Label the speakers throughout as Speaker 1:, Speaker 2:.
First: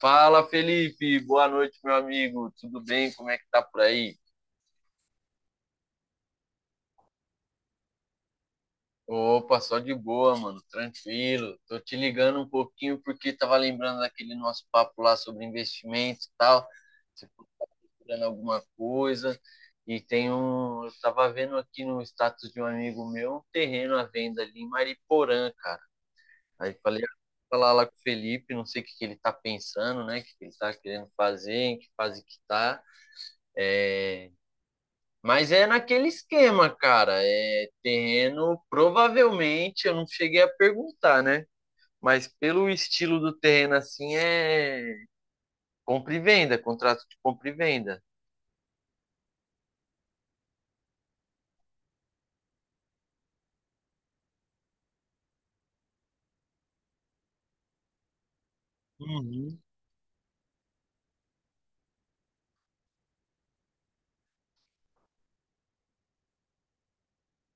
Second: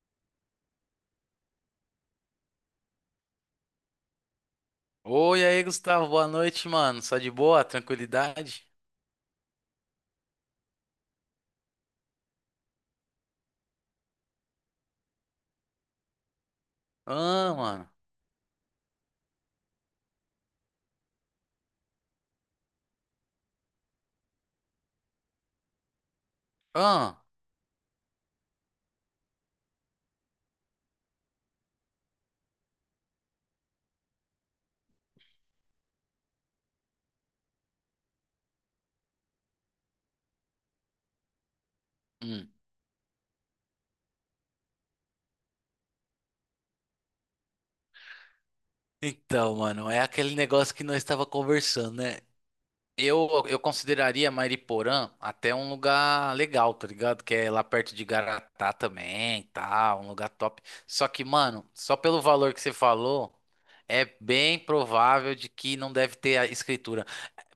Speaker 1: Fala, Felipe. Boa noite, meu amigo. Tudo bem? Como é que tá por aí?
Speaker 2: Oi, aí, Gustavo, boa noite, mano. Só de boa? Tranquilidade?
Speaker 1: Opa, só de boa, mano. Tranquilo. Tô te ligando um pouquinho porque tava lembrando daquele nosso papo lá sobre investimento e tal. Você
Speaker 2: Ah, mano.
Speaker 1: procurando alguma coisa. E tem um. Eu tava vendo aqui no status de um amigo meu um terreno à venda ali em Mariporã, cara. Aí falei, ah,
Speaker 2: Ah.
Speaker 1: vou falar lá com o Felipe, não sei o que que ele tá pensando, né? O que que ele tá querendo fazer, em que fase que tá. Mas é naquele esquema, cara. É terreno, provavelmente, eu não cheguei a perguntar, né? Mas
Speaker 2: Hum.
Speaker 1: pelo estilo do terreno assim é compra e venda, contrato de compra e venda.
Speaker 2: Então, mano, é aquele negócio que nós estava conversando, né? Eu consideraria Mariporã até um lugar legal, tá ligado? Que é lá perto de Garatá também,
Speaker 1: Uhum.
Speaker 2: tá? Um lugar top. Só que, mano, só pelo valor que você falou, é bem provável de que não deve ter a escritura.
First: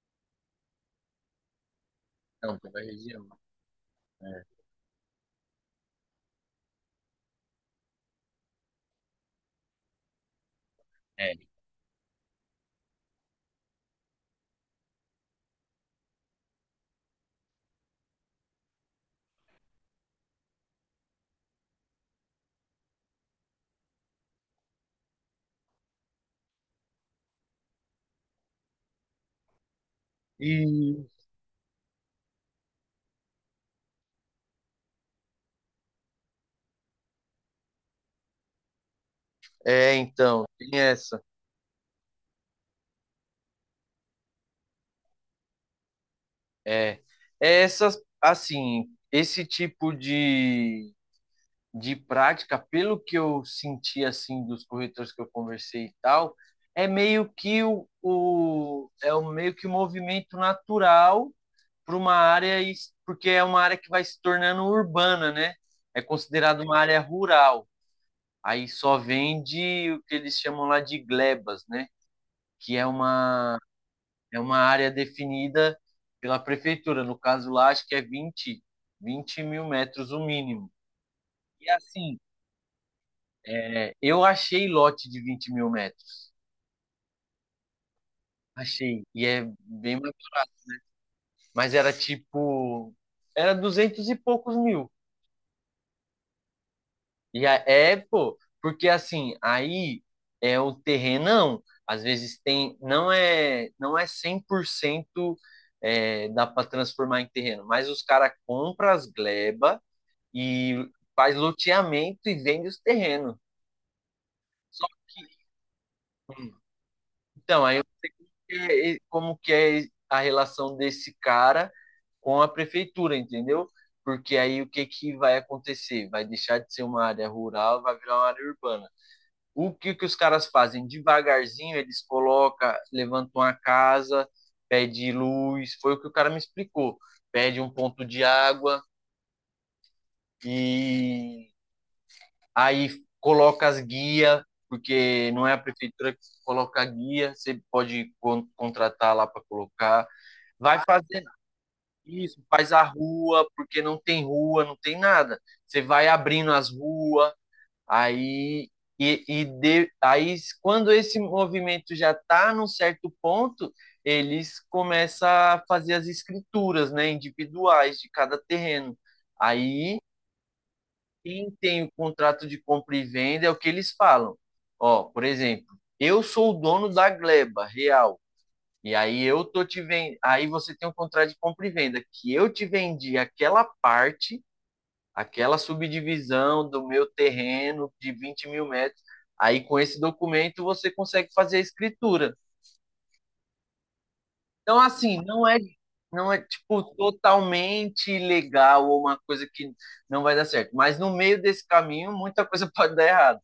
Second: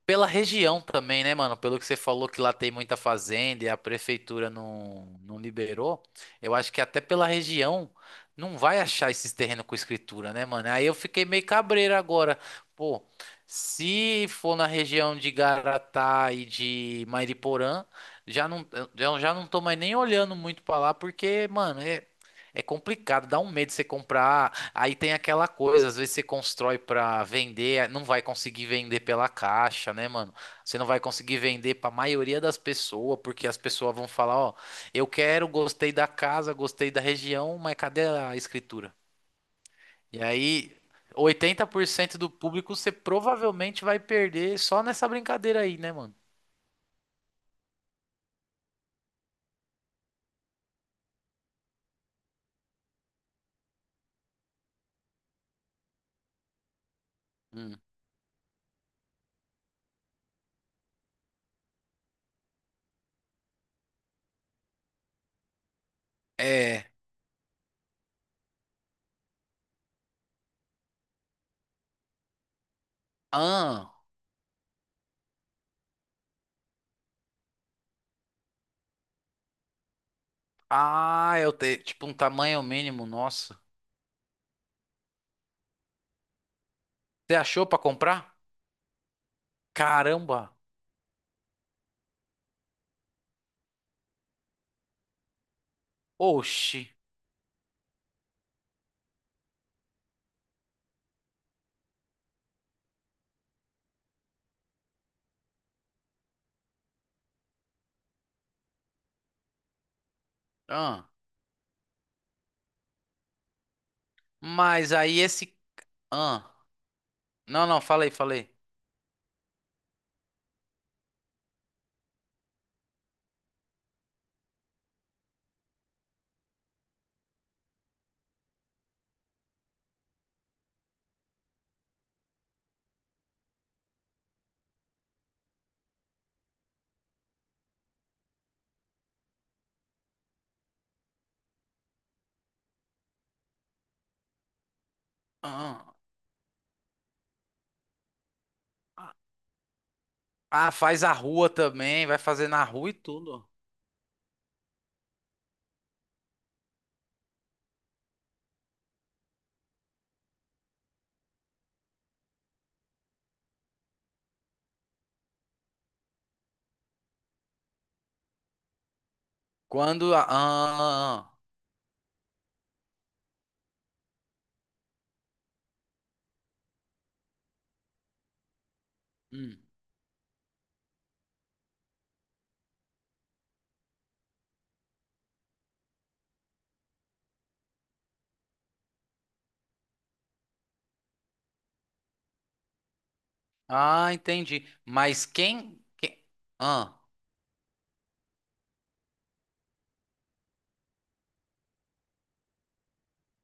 Speaker 2: Pela região também, né, mano? Pelo que você falou que lá
Speaker 1: Não,
Speaker 2: tem
Speaker 1: pela
Speaker 2: muita
Speaker 1: região.
Speaker 2: fazenda e a prefeitura não liberou, eu acho que até pela região não vai achar esses terrenos com escritura, né, mano? Aí eu fiquei
Speaker 1: É,
Speaker 2: meio
Speaker 1: é.
Speaker 2: cabreiro agora. Pô, se for na região de Garatá e de Mairiporã, já não, eu já não tô mais nem olhando muito pra lá, porque, mano, é, é complicado, dá um medo você comprar. Aí tem aquela coisa, às vezes você constrói pra vender, não vai conseguir vender pela caixa, né, mano?
Speaker 1: E
Speaker 2: Você não vai conseguir vender pra maioria das pessoas, porque as pessoas vão falar, ó, eu quero, gostei da casa, gostei da região, mas cadê a escritura?
Speaker 1: É,
Speaker 2: E
Speaker 1: então, tem
Speaker 2: aí,
Speaker 1: essa.
Speaker 2: 80% do público você provavelmente vai perder só nessa brincadeira aí, né, mano?
Speaker 1: É, é essas, assim, esse tipo de prática, pelo que eu senti assim dos corretores que eu conversei e tal, é meio que
Speaker 2: Hum.
Speaker 1: o é um meio que um movimento natural para uma área porque é uma área que vai se tornando urbana, né? É considerado uma
Speaker 2: É.
Speaker 1: área rural. Aí só vende o que eles chamam lá de glebas, né? Que
Speaker 2: Ah,
Speaker 1: é uma área definida pela prefeitura. No caso lá, acho que é vinte mil metros o mínimo.
Speaker 2: ah, eu
Speaker 1: E
Speaker 2: tenho tipo um
Speaker 1: assim,
Speaker 2: tamanho mínimo, nossa.
Speaker 1: é, eu achei lote de 20 mil metros.
Speaker 2: Você achou pra comprar?
Speaker 1: Achei. E é bem.
Speaker 2: Caramba.
Speaker 1: Mas era tipo. Era 200 e poucos mil.
Speaker 2: Oxi.
Speaker 1: É, pô. Porque assim, aí é o terrenão. Às vezes tem. Não é 100% é, dá para transformar em terreno. Mas os caras compram as gleba e faz loteamento e vende os terrenos.
Speaker 2: Mas aí esse. Ah,
Speaker 1: Então,
Speaker 2: não,
Speaker 1: aí
Speaker 2: não,
Speaker 1: eu-
Speaker 2: falei, falei.
Speaker 1: é, é, como que é a relação desse cara com a prefeitura, entendeu? Porque aí o que que vai acontecer? Vai deixar de ser uma área rural, vai virar uma área urbana. O que que os caras fazem? Devagarzinho eles colocam, levantam a casa, pede luz, foi o que o cara me explicou. Pede um ponto de água e aí coloca as guias, porque não é a
Speaker 2: Ah,
Speaker 1: prefeitura que coloca a guia, você pode contratar lá para colocar.
Speaker 2: ah,
Speaker 1: Vai
Speaker 2: faz a
Speaker 1: fazer
Speaker 2: rua também, vai
Speaker 1: isso,
Speaker 2: fazer na
Speaker 1: faz a
Speaker 2: rua e tudo.
Speaker 1: rua, porque não tem rua, não tem nada. Você vai abrindo as ruas, aí aí quando esse movimento já está num certo ponto, eles começam a fazer as escrituras, né, individuais de cada terreno. Aí
Speaker 2: Quando. A- ah, ah, ah.
Speaker 1: quem tem o contrato de compra e venda é o que eles falam. Ó, por exemplo, eu sou o dono da gleba real. E aí eu
Speaker 2: Hum.
Speaker 1: tô te vendo, aí você tem um contrato de compra e venda que eu te vendi aquela parte, aquela subdivisão do meu terreno de 20 mil metros. Aí com esse documento você consegue fazer a escritura.
Speaker 2: Ah, entendi.
Speaker 1: Então assim,
Speaker 2: Mas
Speaker 1: não é
Speaker 2: quem. Quem...
Speaker 1: não é tipo
Speaker 2: Ah.
Speaker 1: totalmente legal ou uma coisa que não vai dar certo, mas no meio desse caminho muita coisa pode dar errado,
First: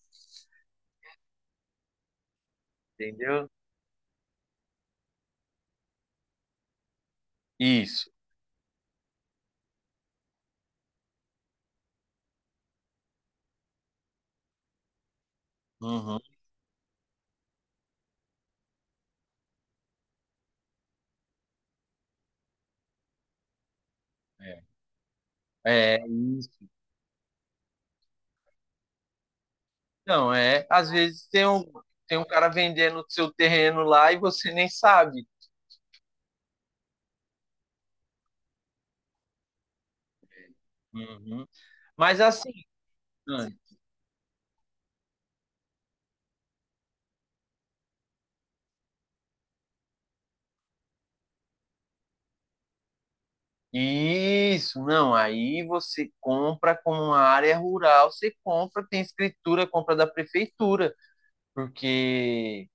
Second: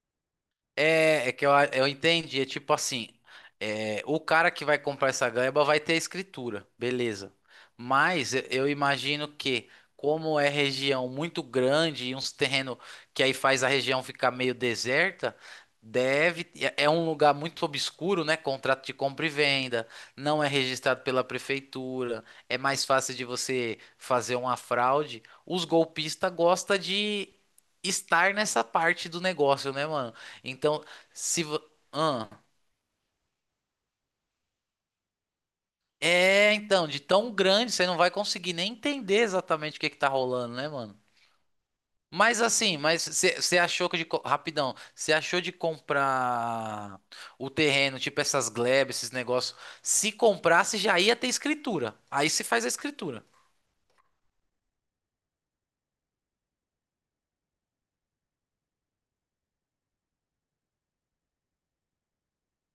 Speaker 2: É, é que eu, a- eu entendi. É tipo assim:
Speaker 1: entendeu?
Speaker 2: é, o cara que vai comprar essa gleba vai ter a escritura, beleza.
Speaker 1: Isso.
Speaker 2: Mas eu imagino que, como é região muito grande e uns terrenos que aí faz a região ficar meio deserta,
Speaker 1: Uhum.
Speaker 2: deve. É é um lugar muito obscuro, né? Contrato de compra e venda, não é registrado pela prefeitura, é mais fácil de você fazer uma
Speaker 1: É,
Speaker 2: fraude. Os
Speaker 1: é,
Speaker 2: golpistas gostam de estar nessa parte do negócio, né, mano?
Speaker 1: não, é.
Speaker 2: Então,
Speaker 1: Às vezes
Speaker 2: se vo...
Speaker 1: tem um
Speaker 2: Ahn.
Speaker 1: cara vendendo o seu terreno lá e você nem sabe.
Speaker 2: É, então, de tão grande você não vai conseguir nem entender exatamente o que que tá rolando, né, mano?
Speaker 1: Uhum. Mas
Speaker 2: Mas
Speaker 1: assim,
Speaker 2: assim, mas você
Speaker 1: Anne,
Speaker 2: achou que de co- rapidão, você achou de comprar o terreno, tipo essas glebas, esses negócios. Se comprasse já ia ter escritura. Aí se faz a escritura.
Speaker 1: isso, não. Aí você compra como uma área rural, você compra, tem escritura, compra da prefeitura, porque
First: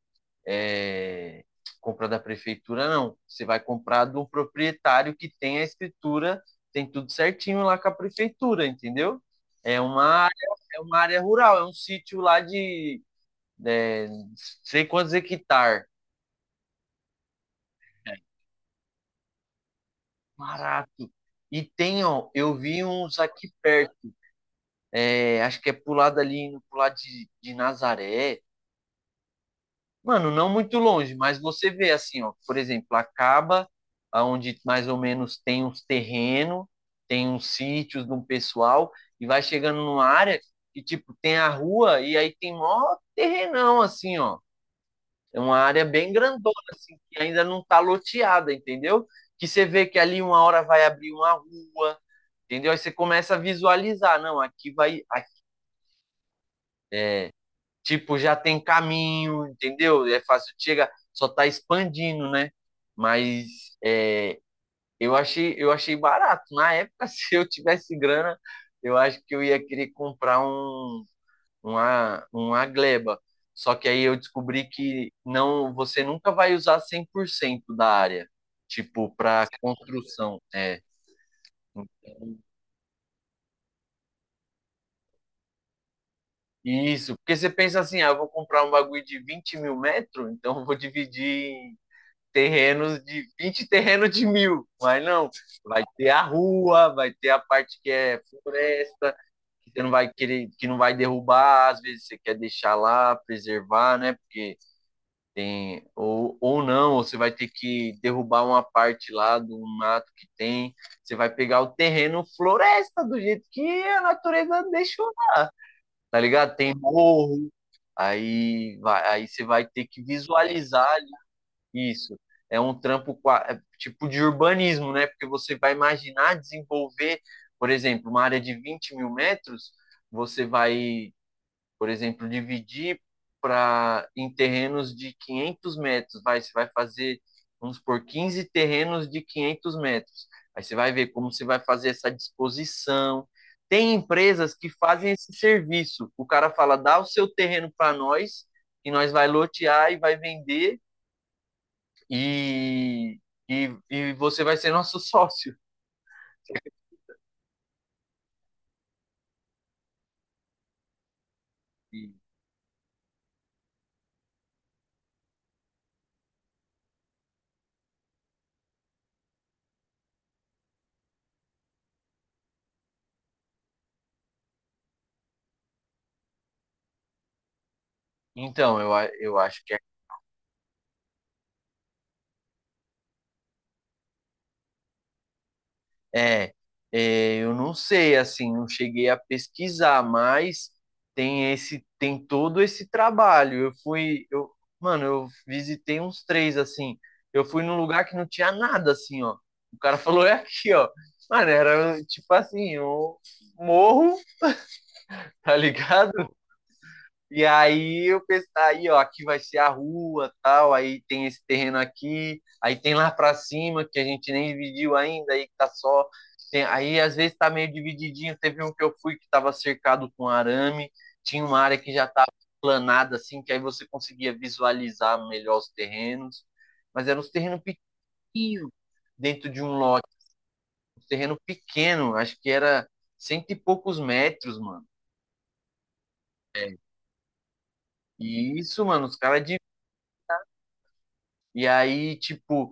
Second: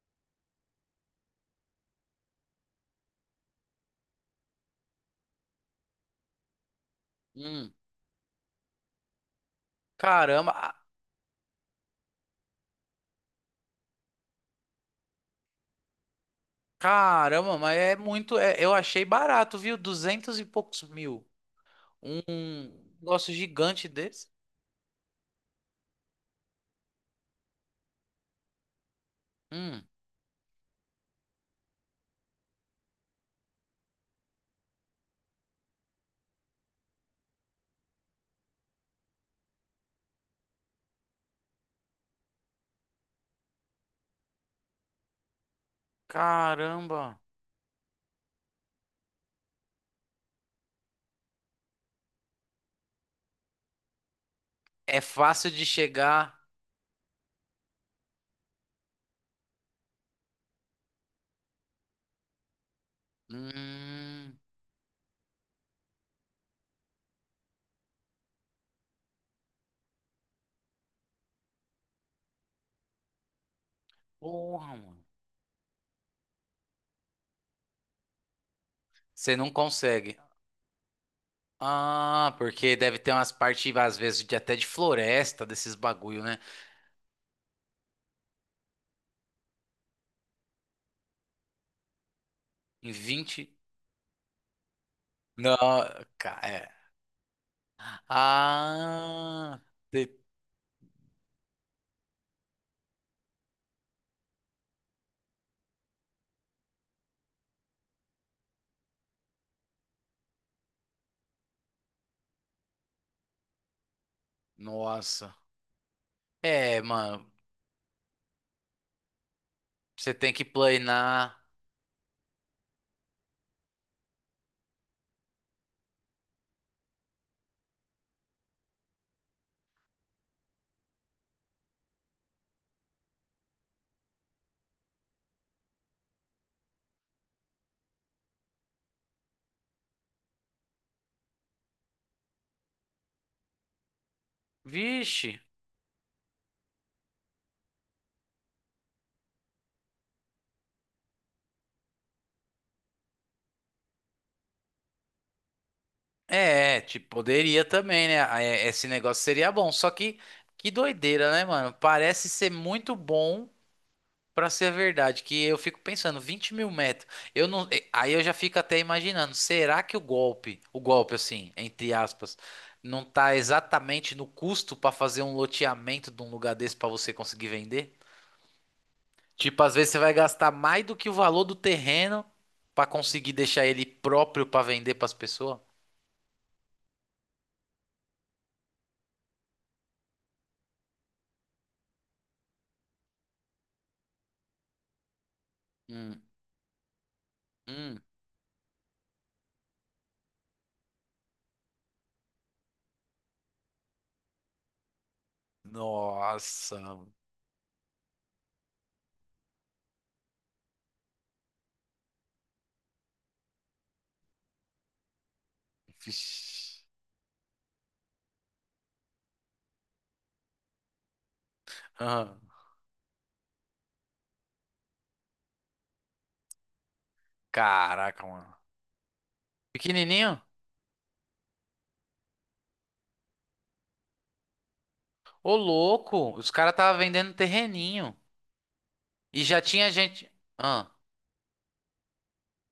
Speaker 1: é, compra da prefeitura não. Você vai comprar do proprietário que tem a escritura, tem tudo certinho
Speaker 2: Hum,
Speaker 1: lá com a prefeitura, entendeu? É uma área,
Speaker 2: caramba, ah,
Speaker 1: é uma área rural, é um sítio lá de é, sei quantos hectares.
Speaker 2: caramba, mas é muito, é- eu achei barato, viu? Duzentos e poucos
Speaker 1: Barato.
Speaker 2: mil.
Speaker 1: E tem, ó, eu
Speaker 2: Um
Speaker 1: vi uns
Speaker 2: negócio
Speaker 1: aqui
Speaker 2: gigante
Speaker 1: perto.
Speaker 2: desse.
Speaker 1: É, acho que é pro lado ali, indo pro lado de Nazaré.
Speaker 2: Hum,
Speaker 1: Mano, não muito longe, mas você vê assim, ó, por exemplo, acaba aonde mais ou menos tem uns terrenos, tem uns sítios de um pessoal, e vai chegando numa área que, tipo, tem a rua e aí tem mó terrenão, assim, ó. É uma área bem grandona, assim,
Speaker 2: caramba.
Speaker 1: que ainda não está loteada, entendeu? Que você vê que ali uma hora vai abrir uma rua, entendeu? Aí você começa a visualizar, não, aqui
Speaker 2: É
Speaker 1: vai, aqui,
Speaker 2: fácil de chegar.
Speaker 1: tipo, já tem caminho, entendeu? É fácil de chegar, só está expandindo, né? Mas é,
Speaker 2: Hum,
Speaker 1: eu achei barato. Na época, se eu tivesse grana, eu acho que eu ia querer comprar uma gleba. Só que aí eu descobri
Speaker 2: porra, mano.
Speaker 1: que não, você nunca vai usar 100% da área, tipo,
Speaker 2: Você
Speaker 1: para
Speaker 2: não consegue.
Speaker 1: construção. É.
Speaker 2: Ah, porque deve ter umas partes, às vezes, de até de floresta, desses bagulho, né?
Speaker 1: Isso, porque você pensa assim, ah, eu vou comprar um bagulho de 20 mil metros, então eu vou dividir em
Speaker 2: Em
Speaker 1: terrenos de
Speaker 2: 20?
Speaker 1: 20 terrenos de mil. Mas não,
Speaker 2: Não,
Speaker 1: vai ter a
Speaker 2: ca- é.
Speaker 1: rua, vai ter a parte que é floresta,
Speaker 2: Ah,
Speaker 1: que você não vai
Speaker 2: de-
Speaker 1: querer, que não vai derrubar, às vezes você quer deixar lá, preservar, né? Porque tem, ou não, ou você vai ter que derrubar uma parte lá do mato que tem. Você vai pegar o terreno floresta do jeito que a natureza deixou,
Speaker 2: nossa.
Speaker 1: tá ligado? Tem
Speaker 2: É, mano.
Speaker 1: morro, aí, vai, aí você vai ter que
Speaker 2: Você tem que
Speaker 1: visualizar
Speaker 2: planear.
Speaker 1: isso. É um trampo é tipo de urbanismo, né? Porque você vai imaginar desenvolver, por exemplo, uma área de 20 mil metros, você vai por exemplo, dividir para em terrenos de 500 metros, vai, você vai fazer, vamos por 15 terrenos de 500 metros. Aí você vai ver como você vai fazer essa disposição. Tem empresas que fazem
Speaker 2: Vixe.
Speaker 1: esse serviço. O cara fala, dá o seu terreno para nós, e nós vai lotear e vai vender, e, e você vai ser nosso sócio.
Speaker 2: É, tipo, poderia também, né? Ah, é- esse negócio seria bom. Só que doideira, né, mano?
Speaker 1: E,
Speaker 2: Parece ser muito bom. Pra ser verdade, que eu fico pensando, 20 mil metros, eu não, aí eu já fico até imaginando, será que o golpe assim, entre aspas, não tá exatamente no custo pra fazer um loteamento de um lugar desse pra você conseguir vender?
Speaker 1: então, eu acho
Speaker 2: Tipo,
Speaker 1: que
Speaker 2: às vezes você vai gastar mais do que o valor do terreno pra conseguir deixar ele próprio pra vender pras pessoas?
Speaker 1: é, é, eu não sei, assim, não cheguei a pesquisar, mas tem esse, tem todo esse trabalho. Mano, eu visitei
Speaker 2: Hum,
Speaker 1: uns três, assim. Eu fui num
Speaker 2: hum,
Speaker 1: lugar que não tinha nada, assim, ó. O cara falou, é aqui, ó. Mano, era tipo assim, um morro, tá ligado?
Speaker 2: nossa,
Speaker 1: E aí eu pensei, aí ó, aqui vai ser a rua, tal, aí tem esse terreno aqui, aí tem lá pra cima que a gente nem dividiu ainda, aí que tá só
Speaker 2: vixi.
Speaker 1: aí às vezes tá meio divididinho, teve um que eu fui que tava cercado com arame, tinha uma área que já tava
Speaker 2: Ah,
Speaker 1: planada assim, que aí você conseguia visualizar melhor os terrenos, mas eram uns terrenos
Speaker 2: caraca, mano.
Speaker 1: pequenos dentro de um lote,
Speaker 2: Pequenininho?
Speaker 1: um terreno pequeno, acho que era cento e poucos metros, mano.
Speaker 2: Ô, louco, os caras tava vendendo terreninho.
Speaker 1: E isso, mano, os caras
Speaker 2: E
Speaker 1: de
Speaker 2: já tinha gente. Ah,
Speaker 1: e aí, tipo,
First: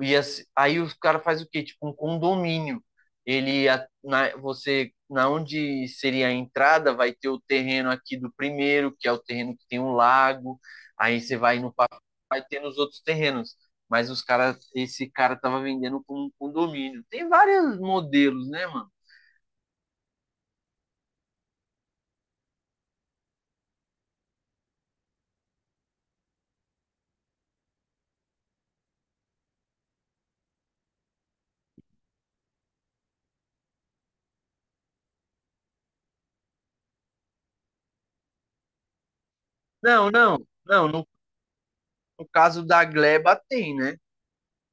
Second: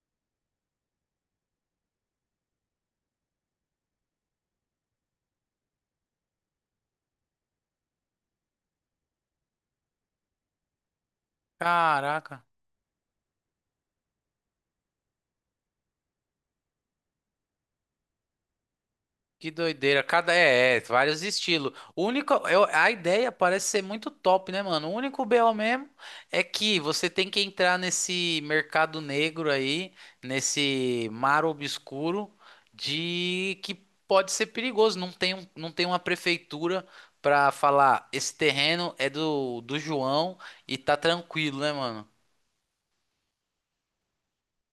Speaker 1: e assim, aí os cara faz o quê? Tipo um condomínio. Você na onde seria a entrada vai ter o terreno aqui do primeiro, que é o terreno que tem um lago. Aí você vai no pa- vai
Speaker 2: caraca,
Speaker 1: ter nos outros terrenos. Mas os cara, esse cara tava vendendo como um condomínio. Tem vários modelos, né, mano?
Speaker 2: que doideira. Cada é, é, vários estilos. O único, eu- a ideia parece ser muito top, né, mano? O único BO mesmo é que você tem que entrar nesse mercado negro aí, nesse mar obscuro de que pode ser perigoso. Não tem, um- não tem uma prefeitura pra falar, esse terreno é do, do
Speaker 1: Não,
Speaker 2: João
Speaker 1: não,
Speaker 2: e
Speaker 1: não.
Speaker 2: tá
Speaker 1: No,
Speaker 2: tranquilo, né, mano?
Speaker 1: no caso da Gleba tem, né?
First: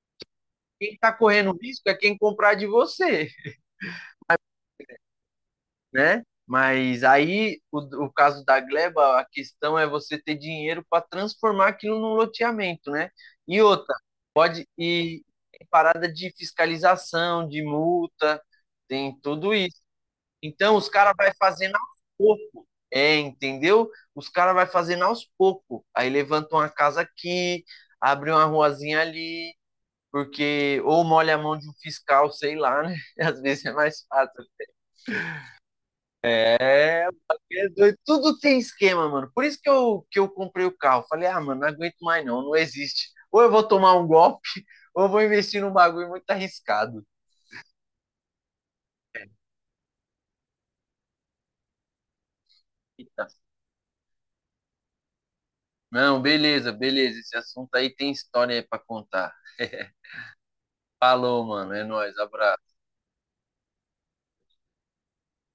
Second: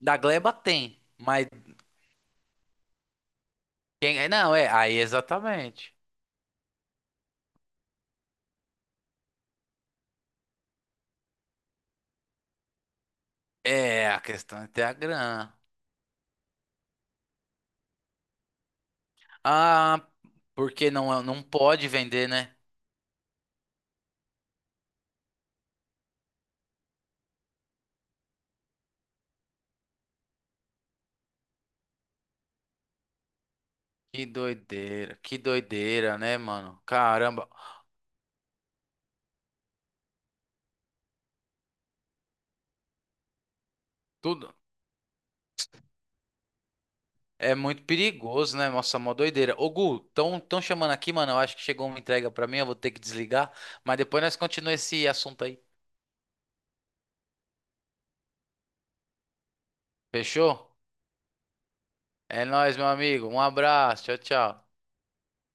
Speaker 2: Da Gleba
Speaker 1: Quem
Speaker 2: tem,
Speaker 1: tá
Speaker 2: mas
Speaker 1: correndo risco é quem comprar de você.
Speaker 2: quem é? Não, é, aí exatamente.
Speaker 1: Né? Mas aí, o caso da gleba, a questão é você ter dinheiro para transformar aquilo num loteamento, né? E outra,
Speaker 2: É, a questão
Speaker 1: pode
Speaker 2: é ter a
Speaker 1: ir
Speaker 2: grana.
Speaker 1: tem parada de fiscalização, de multa, tem tudo isso.
Speaker 2: Ah,
Speaker 1: Então, os
Speaker 2: porque
Speaker 1: caras
Speaker 2: não,
Speaker 1: vai
Speaker 2: não
Speaker 1: fazendo
Speaker 2: pode
Speaker 1: aos
Speaker 2: vender, né?
Speaker 1: poucos, é, entendeu? Os caras vai fazendo aos poucos. Aí levantam uma casa aqui, abre uma ruazinha ali, porque ou molha a mão de um fiscal, sei lá, né? Às vezes é mais fácil.
Speaker 2: Que doideira, né, mano?
Speaker 1: É,
Speaker 2: Caramba,
Speaker 1: é doido, tudo tem esquema, mano. Por isso que eu comprei o carro. Falei, ah, mano, não aguento mais não, não existe. Ou eu vou tomar um golpe,
Speaker 2: tudo
Speaker 1: ou eu vou investir num bagulho muito arriscado.
Speaker 2: é muito perigoso, né? Nossa, mó doideira. Ô, Gu, tão chamando aqui, mano. Eu acho que chegou uma entrega pra mim, eu vou ter que
Speaker 1: Eita.
Speaker 2: desligar. Mas depois nós continuamos esse assunto aí.
Speaker 1: Não, beleza, beleza. Esse assunto aí tem história aí pra contar.
Speaker 2: Fechou?
Speaker 1: Falou, mano. É nóis,
Speaker 2: É
Speaker 1: abraço.
Speaker 2: nóis, meu amigo. Um abraço, tchau, tchau.